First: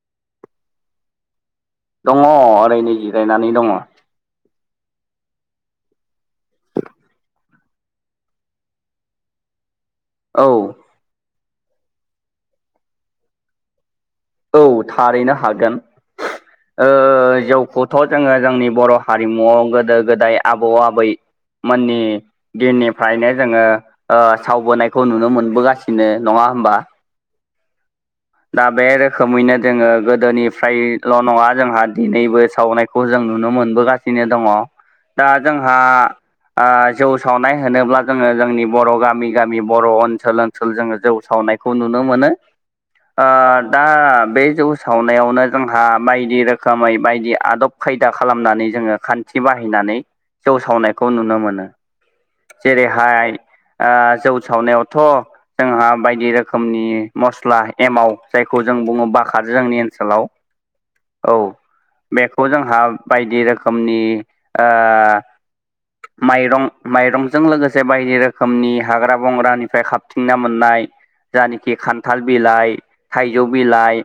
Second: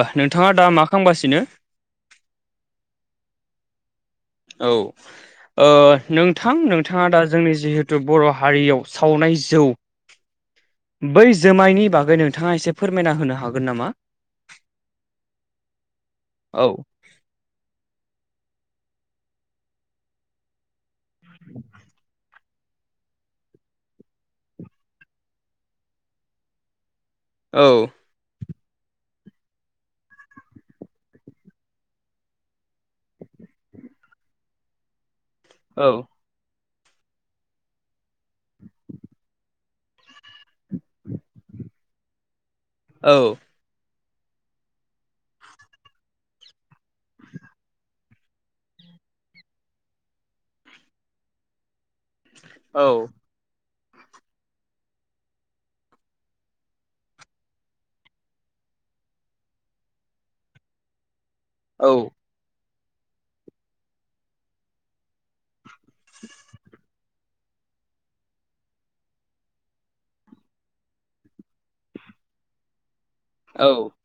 ओ नोंथाङा दा मा खालामगासिनो? दङ ओरैनो जिरायनानै दङ। औ ओ नोंथां नोंथाङा दा जोंनि जिहेथु बर' हारियाव सावनाय जौ औ बै जोमायनि बागै नोंथाङा एसे फोरमायना होनो हागोन नामा? औ थारैनो हागोन औ ओ जौखौ थ' जोङो जोंनि बर' हारिमुआव गोदो गोदाय आबौ आबैमोननि दिननिफ्रायनो जोङो सावबोनायखौ नुनो मोनबोगासिनो नङा होमबा औ दा बे रोखोमैनो जोङो गोदोनिफ्रायल' नङा जोंहा दिनैबो सावनाय खौ जों नुनो मोनबोगासिनो दङ दा जोंहा औ जौ सावनाय होनोब्ला जोङो जोंनि बर' गामि गामि बर' ओनसोल ओनसोल जोङो जौ सावनायखौ नुनो मोनो औ दा बे जौ सावनायावनो जोंहा बायदि रोखोमै बायदि आदब खायदा खालामनानै जोङो खान्थि बाहायनानै जौ सावनायखौ नुनो मोनो औ जेरैहाय जौ सावनायावथ' जोंहा बायदि रोखोमनि मस्ला एमाव जायखौ जों बुङो बाखाद जोंनि ओनसोलाव औ औ बेखौ जोंहा बायदि रोखोमनि माइरं माइरंजों लोगोसे बायदि रोखोमनि हाग्रा बंग्रानिफ्राय खाबथिंना मोननाय जायानखि खान्थाल बिलाइ थाइजौ औ बिलाइ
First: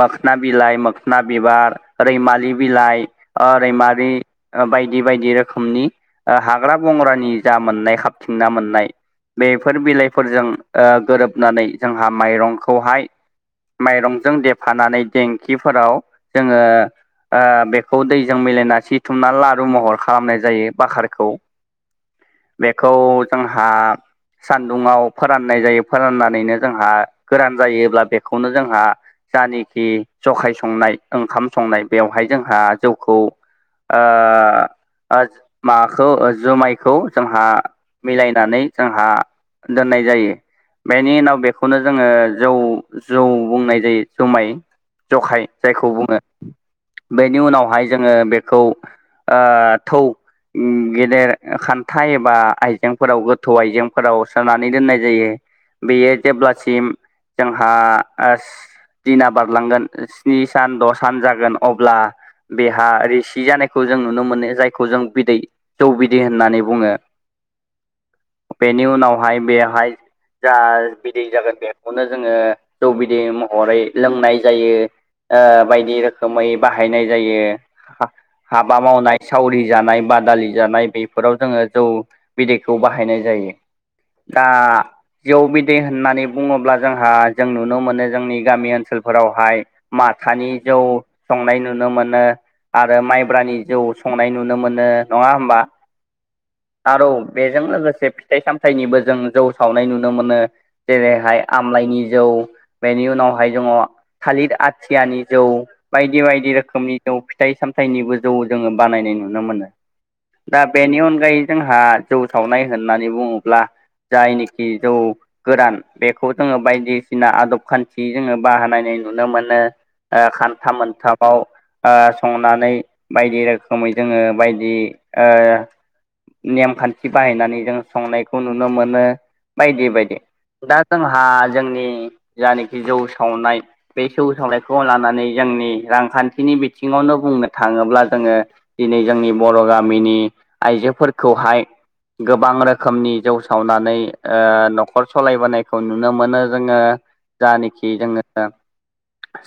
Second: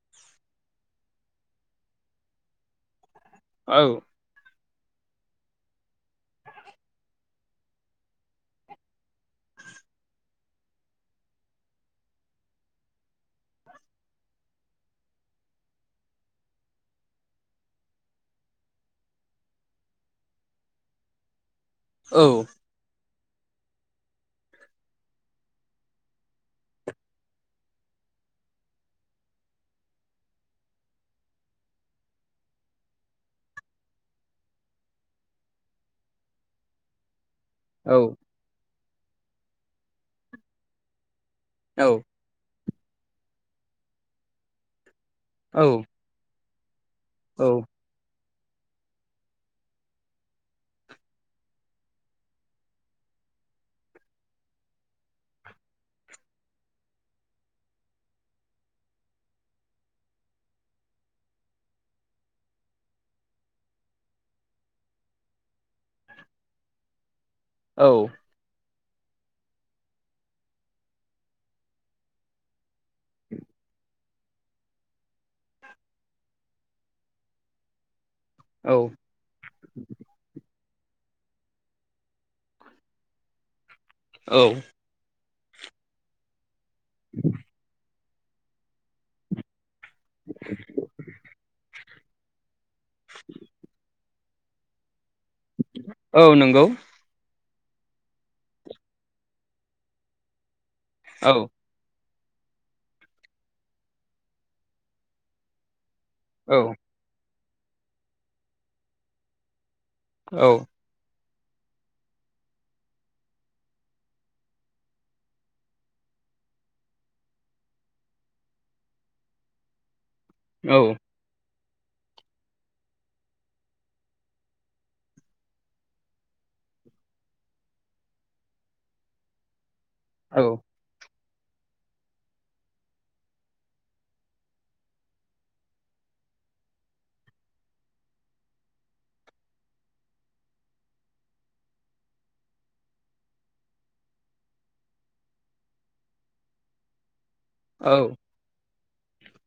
मोखोन बिलाइ मोखोन बिबार रैमालि बिलाइ औ रैमारि बायदि बायदि रोखोमनि हाग्रा बंग्रानि जा मोननाय खाबथिंना मोननाय बेफोर बिलाइफोरजों गोरोबनानै जोंहा माइरंखौहाय माइरंजों देफानानै देंखिफोराव जोङो बेखौ दैजों मिलायना सिथुमना लारु महर खालामनाय जायो बाखारखौ औ बेखौ जोंहा सान्दुङाव फोराननाय जायो फोराननानैनो जोंहा गोरान जायोब्ला बेखौनो जोंहा जानाखि जखाय संनाय ओंखाम संनाय बेवहाय जोंहा जौखौ माबाखौ जुमायखौ जोंहा औ मिलायनाय होननानै जोंहा दोननाय जायो बेनि उनाव बेखौनो जोङो जौ जौ बुंनाय जायो जुमाय जखाय जायखौ बुङो बेनि औ उनावहाय जोङो बेखौ थौ गेदेर खान्था एबा आइजेंफोराव गोथौ आइजेंफोराव सोनानै दोननाय जायो बेयो जेब्लासिम जोंहा दिना बारलांगोन स्नि सान द' सान जागोन अब्ला बेहा रेसि जानायखौ जों नुनो मोनो जायखौ जों बिदै जौ बिदै बिदि होननानै बुङो औ बेनि उनावहाय बेहाय जा बिदै जागोन बेखौनो जोङो जौ बिदै महरै लोंनाय जायो बायदि रोखोमै बाहायनाय जायो औ हाबा मावनाय सावरि जानाय बादालि जानाय बे बेफोराव जोङो जौ बिदैखौ बाहायनाय जायो दा औ जौ बिदै होननानै बुङोब्ला जोंहा जों नुनो मोनो जोंनि गामि ओनसोलफोरावहाय माथानि जौ संनाय नुनो मोनो आरो माइब्रानि जौ संनाय नुनो मोनो नङा होनबा औ नंगौ आरो बेजों लोगोसे फिथाइ सामथायनिबो जों जौ सावनाय नुनो मोनो जेरैहाय औ आम लाइनि जौ बेनि उनावहाय जोङो थालिर आथियानि जौ बायदि बायदि औ रोखोमनि जौ फिथाइ सामथाइनिबो जौ जोङो बानायनाय नुनो मोनो औ दा बेनि अनगायै जोंहा जौ सावनाय होननानै बुङोब्ला जायनिखि जौ गोरान बेखौ जोङो बायदिसिना आदब खान्थि जोङो बाहानायनाय नुनो मोनो ओ औ खान्था मोनथा बाव ओ संनानै बायदि रोखोमै जोङो बायदि ओ नेमखान्थि बाहायनानै जों संनायखौ नुनो मोनो बायदि बायदि औ दा जोंहा जोंनि जानायखि जौ सावनाय बे सौ सावलाायखौ लानानै जोंनि रांखान्थिनि बिथिङावनो बुंनो थाङोब्ला जोङो दिनै जोंनि बर' गामिनि आइजोफोरखौहाय गोबां रोखोमनि जौ सावनानै ओ नखर सालायबोनायखौ नुनो मोनो जोङो जानेखि जोङो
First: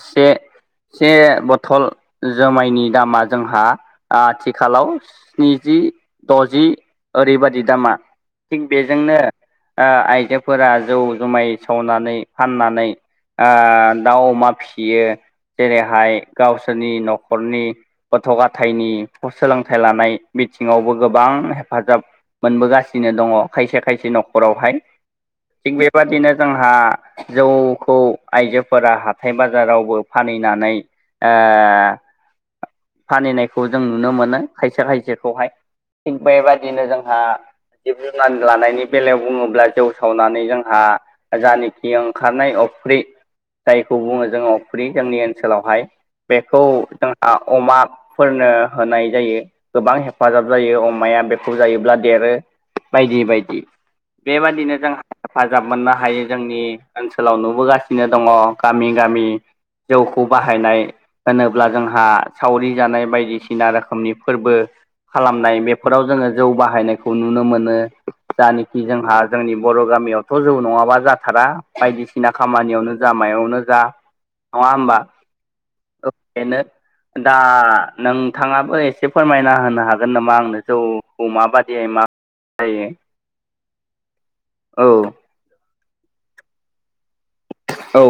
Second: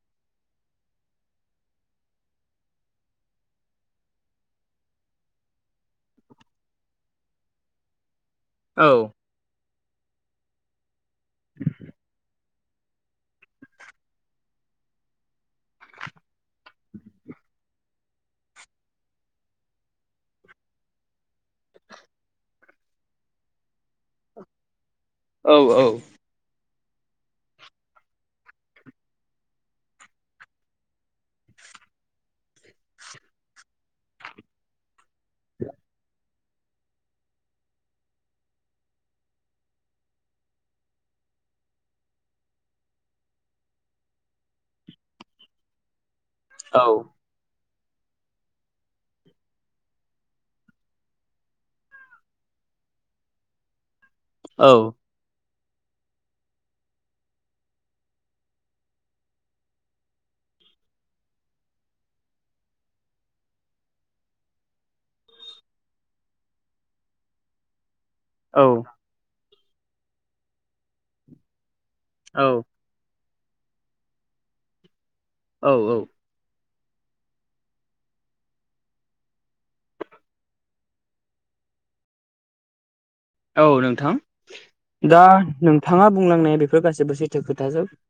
से से बथल जोमायनि दामा जोंहा आथिखालाव स्निजि द'जि ओरैबादि दामा थिग औ बेजोंनो आइजोफोरा जौ जुमाय सावनानै फाननानै ओ दाउ अमा फियो जेरैहाय गावसोरनि नखरनि गथ' गाथायनि सोलोंथाइ लानाय बिथिङावबो गोबां हेफाजाब मोनबोगासिनो दङ खायसे खायसे नखरावहाय औ थिग बेबादिनो जोंहा जौखौ आइजोफोरा हाथाय बाजारावबो फानैनानै ओ फानैनायखौ जों नुनो मोनो खायसे खायसेखौहाय थिग बेबायदिनो जोंहा जिब जुनार लानायनि बेलायाव बुङोब्ला जौ सावनानै जोंहा जानेखि ओंखारनाय अफ्रि जायखौ बुङो जोङो अफ्रि जोंनि ओनसोलावहाय बेखौ औ जोंहा अमाफोरनो होनाय जायो गोबां हेफाजाब जायो अमाया बेखौ जायोब्ला देरो बायदि बायदि बेबादिनो जोंहा हेफाजाब मोननो हायो जोंनि ओनसोलाव नुबोगासिनो दङ गामि गामि जौखौ बाहायनाय होनोब्ला जोंहा सावरि जानाय बायदिसिना रोखोमनि फोरबो खालामनाय बे फोराव जोङो जौ बाहायनायखौ नुनो मोनो जानेखि जोंहा जोंनि बर' गामियावथ' जौ नङाबा जाथारा बायदिसिना औ खामानियावनो जा मायावनो जा नङा होमबा औ औ बेनो दा नोंथाङाबो एसे फोरमायना होनो हागोन नामा आंनो जौखौ माबादियै मा जायो औ नोंथां औ दा नोंथाङा बुंलांनाया बेफोर गासैबो सैथो खोथाजोब औ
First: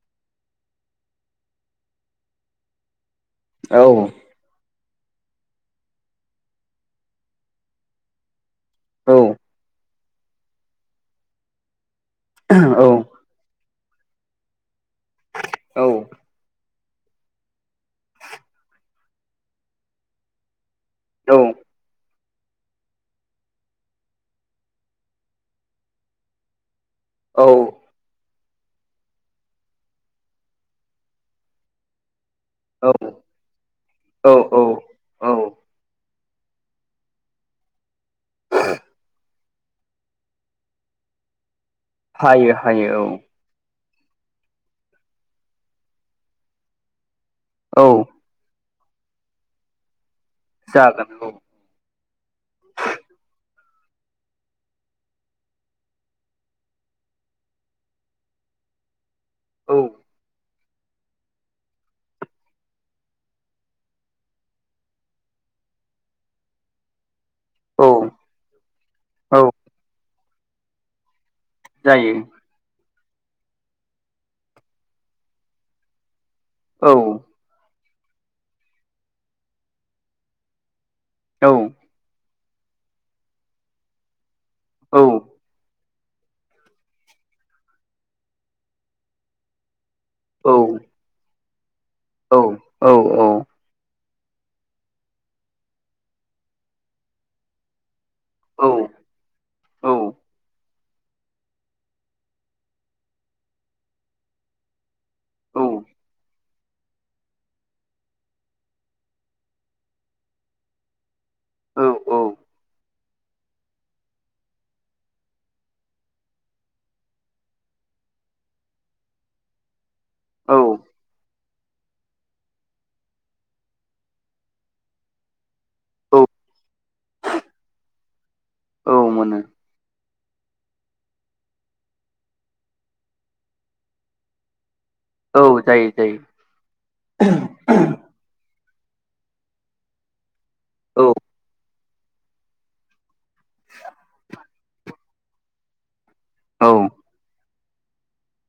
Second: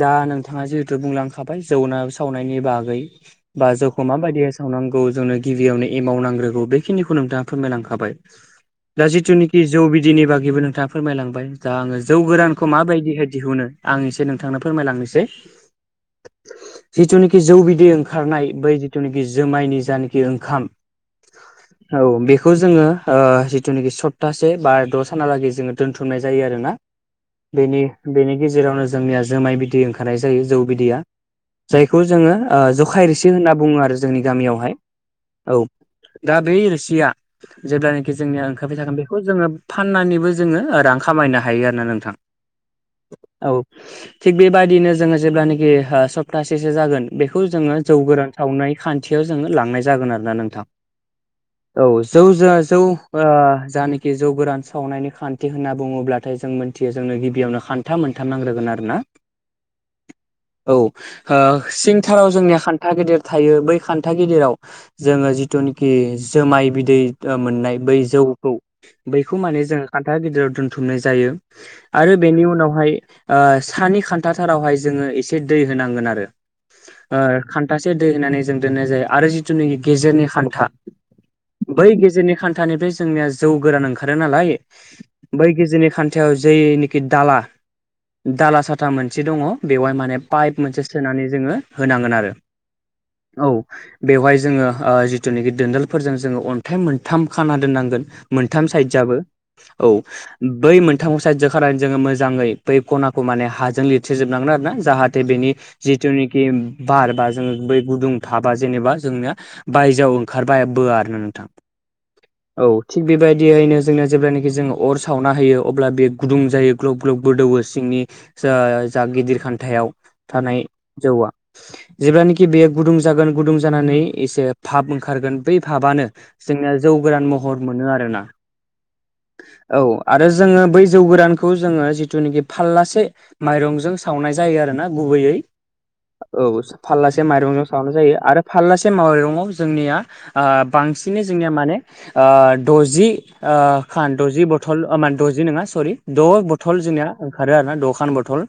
दा नोंथाङा जिहेथु बुंलांखाबाय जौना सावनायनि बागै बा औ जोंखौ माबायदियै सावनांगौ जोंनो गिबियावनो एमाव नांग्रोगौ बेखिनिखौ नोंथाङा फोरमायलांखाबाय दा औ जिथुनिखि जौ बिदैनि बागैबो नोंथाङा फोरमायलांबाय दा आङो जौ औ गोरानखौ माबायदिहाय दिहुनो आं एसै नोंथांनो फोरमायलांनोसै औ जिथुनेखि जौ बिदै ओंखारनाय बै जिथुनेखि जोमायनि जानेखि ओंखाम औ बेखौ जोङो ओ जिथुनेखि सत्तासे बा द' सानहालागै जोङो दोन्थुमनाय जायो आरोना औ बेनि बेनि गेजेरावनो जोंनिया जोमाय बिदै ओंखारनाय जायो जौ बिदैया जायखौ जोङो ओ जखाय रोसि होनना बुङो आरो जोंनि औ गामियावहाय औ दा बे रोसिया जेब्लानेखि जोंनि या ओंखारबाय थागोन बेखौ जोङो फाननानैबो जोङो रां खामायनो हायो आरोा नों थां हायो हायो औ थिग बेबादिनो जोङो जेब्लानेखि ओ सप्तासेसो जागोन बेखौ जोङो औ जौ गोरान सावनाय खान्थियाव जोङो लांनाय जागोन आरोना नों जागोन औ औ जौ ज जौ ओ जानाखि जौ गोरान सावनायनि खान्थि होनना बुङोब्लाथाय जों मोनथियो जोंनो गिबियावनो खान न्था मोनथाम नांग्रोगोन आरो ना। औ औ ओ सिंथाराव जोंनिया खान्था गेदिर थायो बै खान्था गेदिराव जोङो जिथुनाखि जोमाय बिदै ओ मोननाय औ बै जौखौ बैखौ औ माने जोङो खान्था गिदिराव दोनथुमनाय जायो। जायो आरो बेनि उनावहाय ओ सानि खान्थाथारावहाय जोङो एसे दै होनांगोन आरो। औ ओ खान्थासे दै होनानै जों दोननाय जायो आरो जिथुनोखि गेजेरनि खान्था औ बै गेजेरनि खान्थानिफ्राय जोंनिया जौ गोरान ओंखारो नालाय औ बै गेजेरनि खान्थायाव जेनिखि दाला दाला साथा मोनसे दङ बेवहाय मान माने औ पाइप मोनसे सोनानै जोङो होनांगोन आरो औ औ औ औ बेवहाय जोङो ऐ जिथुनिखि दोनदोलफोरजों जोङो अन्थाइ मोनथाम खाना दोननांगोन। मोनथाम औ साइदजाबो औ बै मोन थामबो साइडजों खानानै जोङो मोजाङै बै खनाखौ माने हाजों लिरथेजोबनांगोन आरोना जाहाथे थे बेनि जिथुनाखि बार बा जोङो बै गुदुं भाबा जेनेबा जोंनिया बायजोआव ओंखारबाय बो आरो ना नोंथां औ थिग बेबायदि दियैनो जोङो जेब्लानाखि जोङो अर सावना होयो अब्ला बेयो गुदुं जायो ग्लब ग्लब गोदौवो सिंनि जा जा गिदिर खान्थायाव औ थानाय जौआ। जेब्लानोखि बेयो गुदुं जागोन गुदुं जानानै एसे भाब ओंखारगोन बै भाबानो जोंनिया जौ गोरान महर मोनो आरोना। औ मोनो। औ आरो जोङो बै जौ गोरानखौ जोङो जिथुनोखि फाललासे माइरंजों सावनाय जायो आरोना गुबैयै औ जायो जायो औ फारलासे माइरंजों सावनाय जायो आरो फाललासे माइरंआव जोंनिया ओ औ बांसिनै जोंनिया माने ओ द'जि ओ खान द'जि बथल माने द'जि नोङा सरि द' औ बथल जोंनिया ओंखारो आरो ना द' खान बथल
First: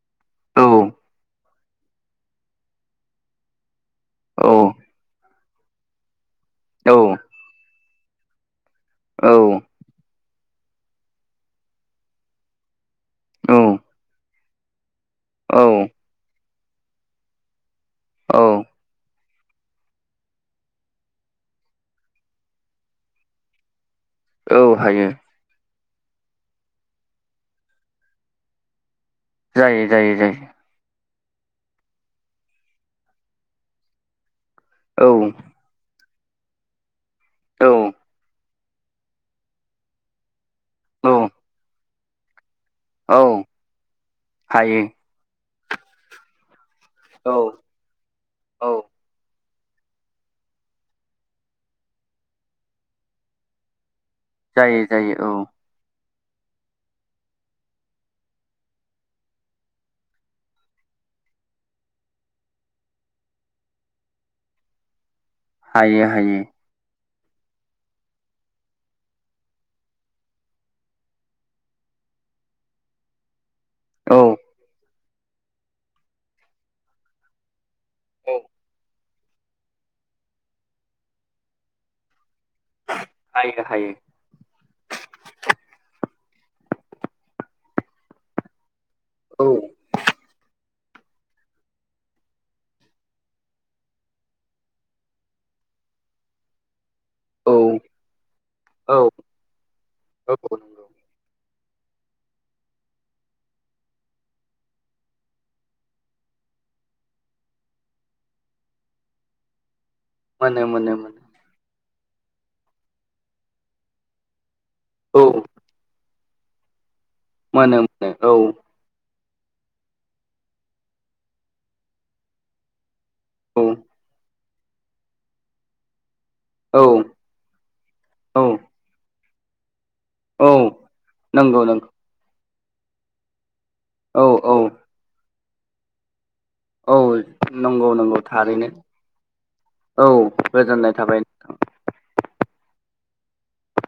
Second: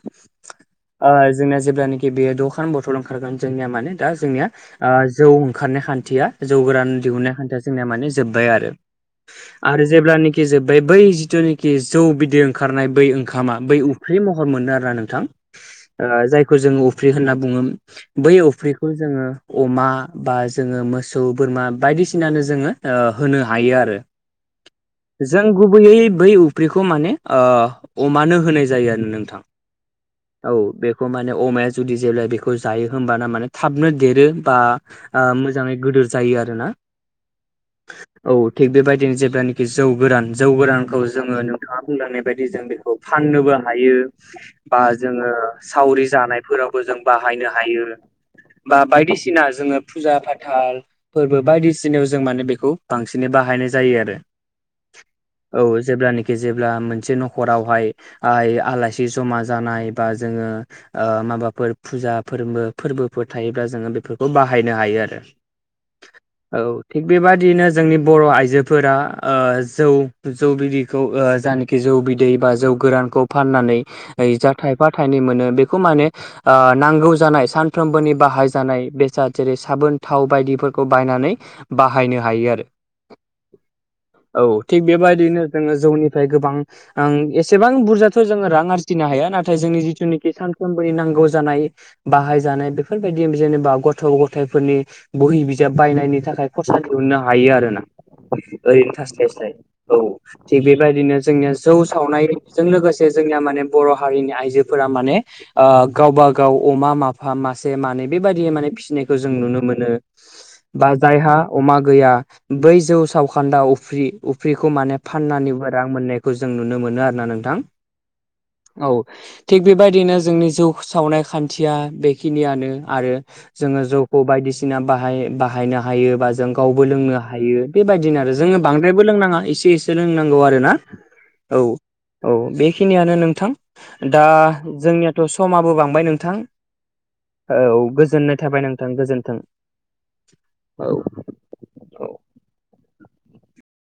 औ ओ जोंना जेब्लानोखि बे दखान बथल ओंखारगोन जोंनिया माने दा औ जोंनिया आ जौ ओंखारनाय खान्थिया जौ गोरान दिहुन्नाय खान्थिया जोंनिया माने जोब्बाय आरो। औ आरो जेब्लानखि जोबबाय बै जिथुनाशोखि जौ बिदै ओंखारनाय बै ओंखामा बै उख्रि महर मोनो आर ना नों थां औ ओ जायखौ जोङो उफ्रि होनना बुङो बै औ अफ्रिखौ जोङो अमा बा जोङो मोसौ बोरमा बायदिसिनानो जोङो होनो हायो आरो। औ हायो। जों गुबैयै बै उफ्रिखौ माने अमानो होनाय जायो आरो नोंथां। जायो जायो जायो औ बेखौ माने अमाया जुदि जेब्ला बेखौ जायो होमबाना माने थाबनो देरो। बा औ मोजाङै गोदोर जायो आरोना औ औ थिग बेबायदिनो जेब्लानखि जौ गोरान जौ गोरानखौ औ जोङो नोंथाङा बुंलांनाय बायदि जों बे औ फाननोबो हायो हायो। बा जोङो सावरि जानायफोरावबो जों औ बाहायनो हायो। औ बा बायदिसिना जोङो फुजा फाथाल फोरबो बायदिसिनायाव जों माने बेखौ बांसिनै बाहायनाय जायो आरो। जायो जायो औ औ जेब्लानाखि जेब्ला मोनसे न'खरावहाय आइ आलासि जमा जानाय बा जोङो ओ माबाफोर फुजा फोरबो फोरबोफोर थायोब्ला जोङो बेफोरखौ बाहायनो हायो आरो। हायो हायो। औ थिग बेबादिनो जोंनि बर' आइजोफोरा ओ जौ जौ बिदैखौ ओ जायानखि जौ बि दै बा जौ गोरानखौ फाननानै औ जा थाइफा थाइनै मोनो बेखौ माने ओ नांगौ जानाय सानफ्रोमबोनि औ बाहाय जानाय बेसाद जेरै साबोन थाव बायदिफोरखौ बायनानै बाहायनो हायो आरो। हायो हायो। औ थिग बेबायदिनो जोङो जौनिफ्राय गोबां बां एसेबां बुरजाथ' जोङो रां आरजि थिनो हाया औ नाथाय जोंनि जिथुनाखि सानफ्रोमबोनि नांगौ जानाय बाहायजानाय बेफोरबायदि जेनोबा गथ' गथायाइफोरनि बहि बिजाब बायनायनि थाखाय खरसा दिहुननो हायो आरो ना औ ओरैनो औ औ थास्लाय्लाय। औ नंगौ थिग बेबायदिनो जोंनिया जौ सावनायजों लोगोसे जोंनिया माने बर' हारिनि आइजोफोरा माने ओ गावबा गाव अमा माफा मासे मानै बेबायदि माने फिसिनायखौ जों नुनो मोनो। मोनो बा मोनो मोनो जायहा अमा गैया बै जौ सावखान्दा उफ्रि उफ्रिखौ माने औ फाननानैबो रां मोननायखौ जों नुनो मोनो आरोना नों मोनो मोनो औ। औ थिग बेबायदिनो जोंनि जौ सावनाय खान्थिया बेखिनियानो आरो जोङो जौखौ बायदिसिना बाहाय बाहायनो हायो बा जों औ गावबो लोंनो हायो बेबायदिनो आरो औ जोङो बांद्रायबो लोंनाङा एसे एसे लोंनांगौ औ आरोना नंगौ नंगौ औ औ बेखिनियानो नोंथां दा औ औ जोंनियाथ' समाबो बांबाय नोंथां? औ औ नंगौ नंगौ गोजोननाय थाबाय थारैनो नोंथां गोजोनथों औ गोजोननाय थाबाय औ। नोंथां। औ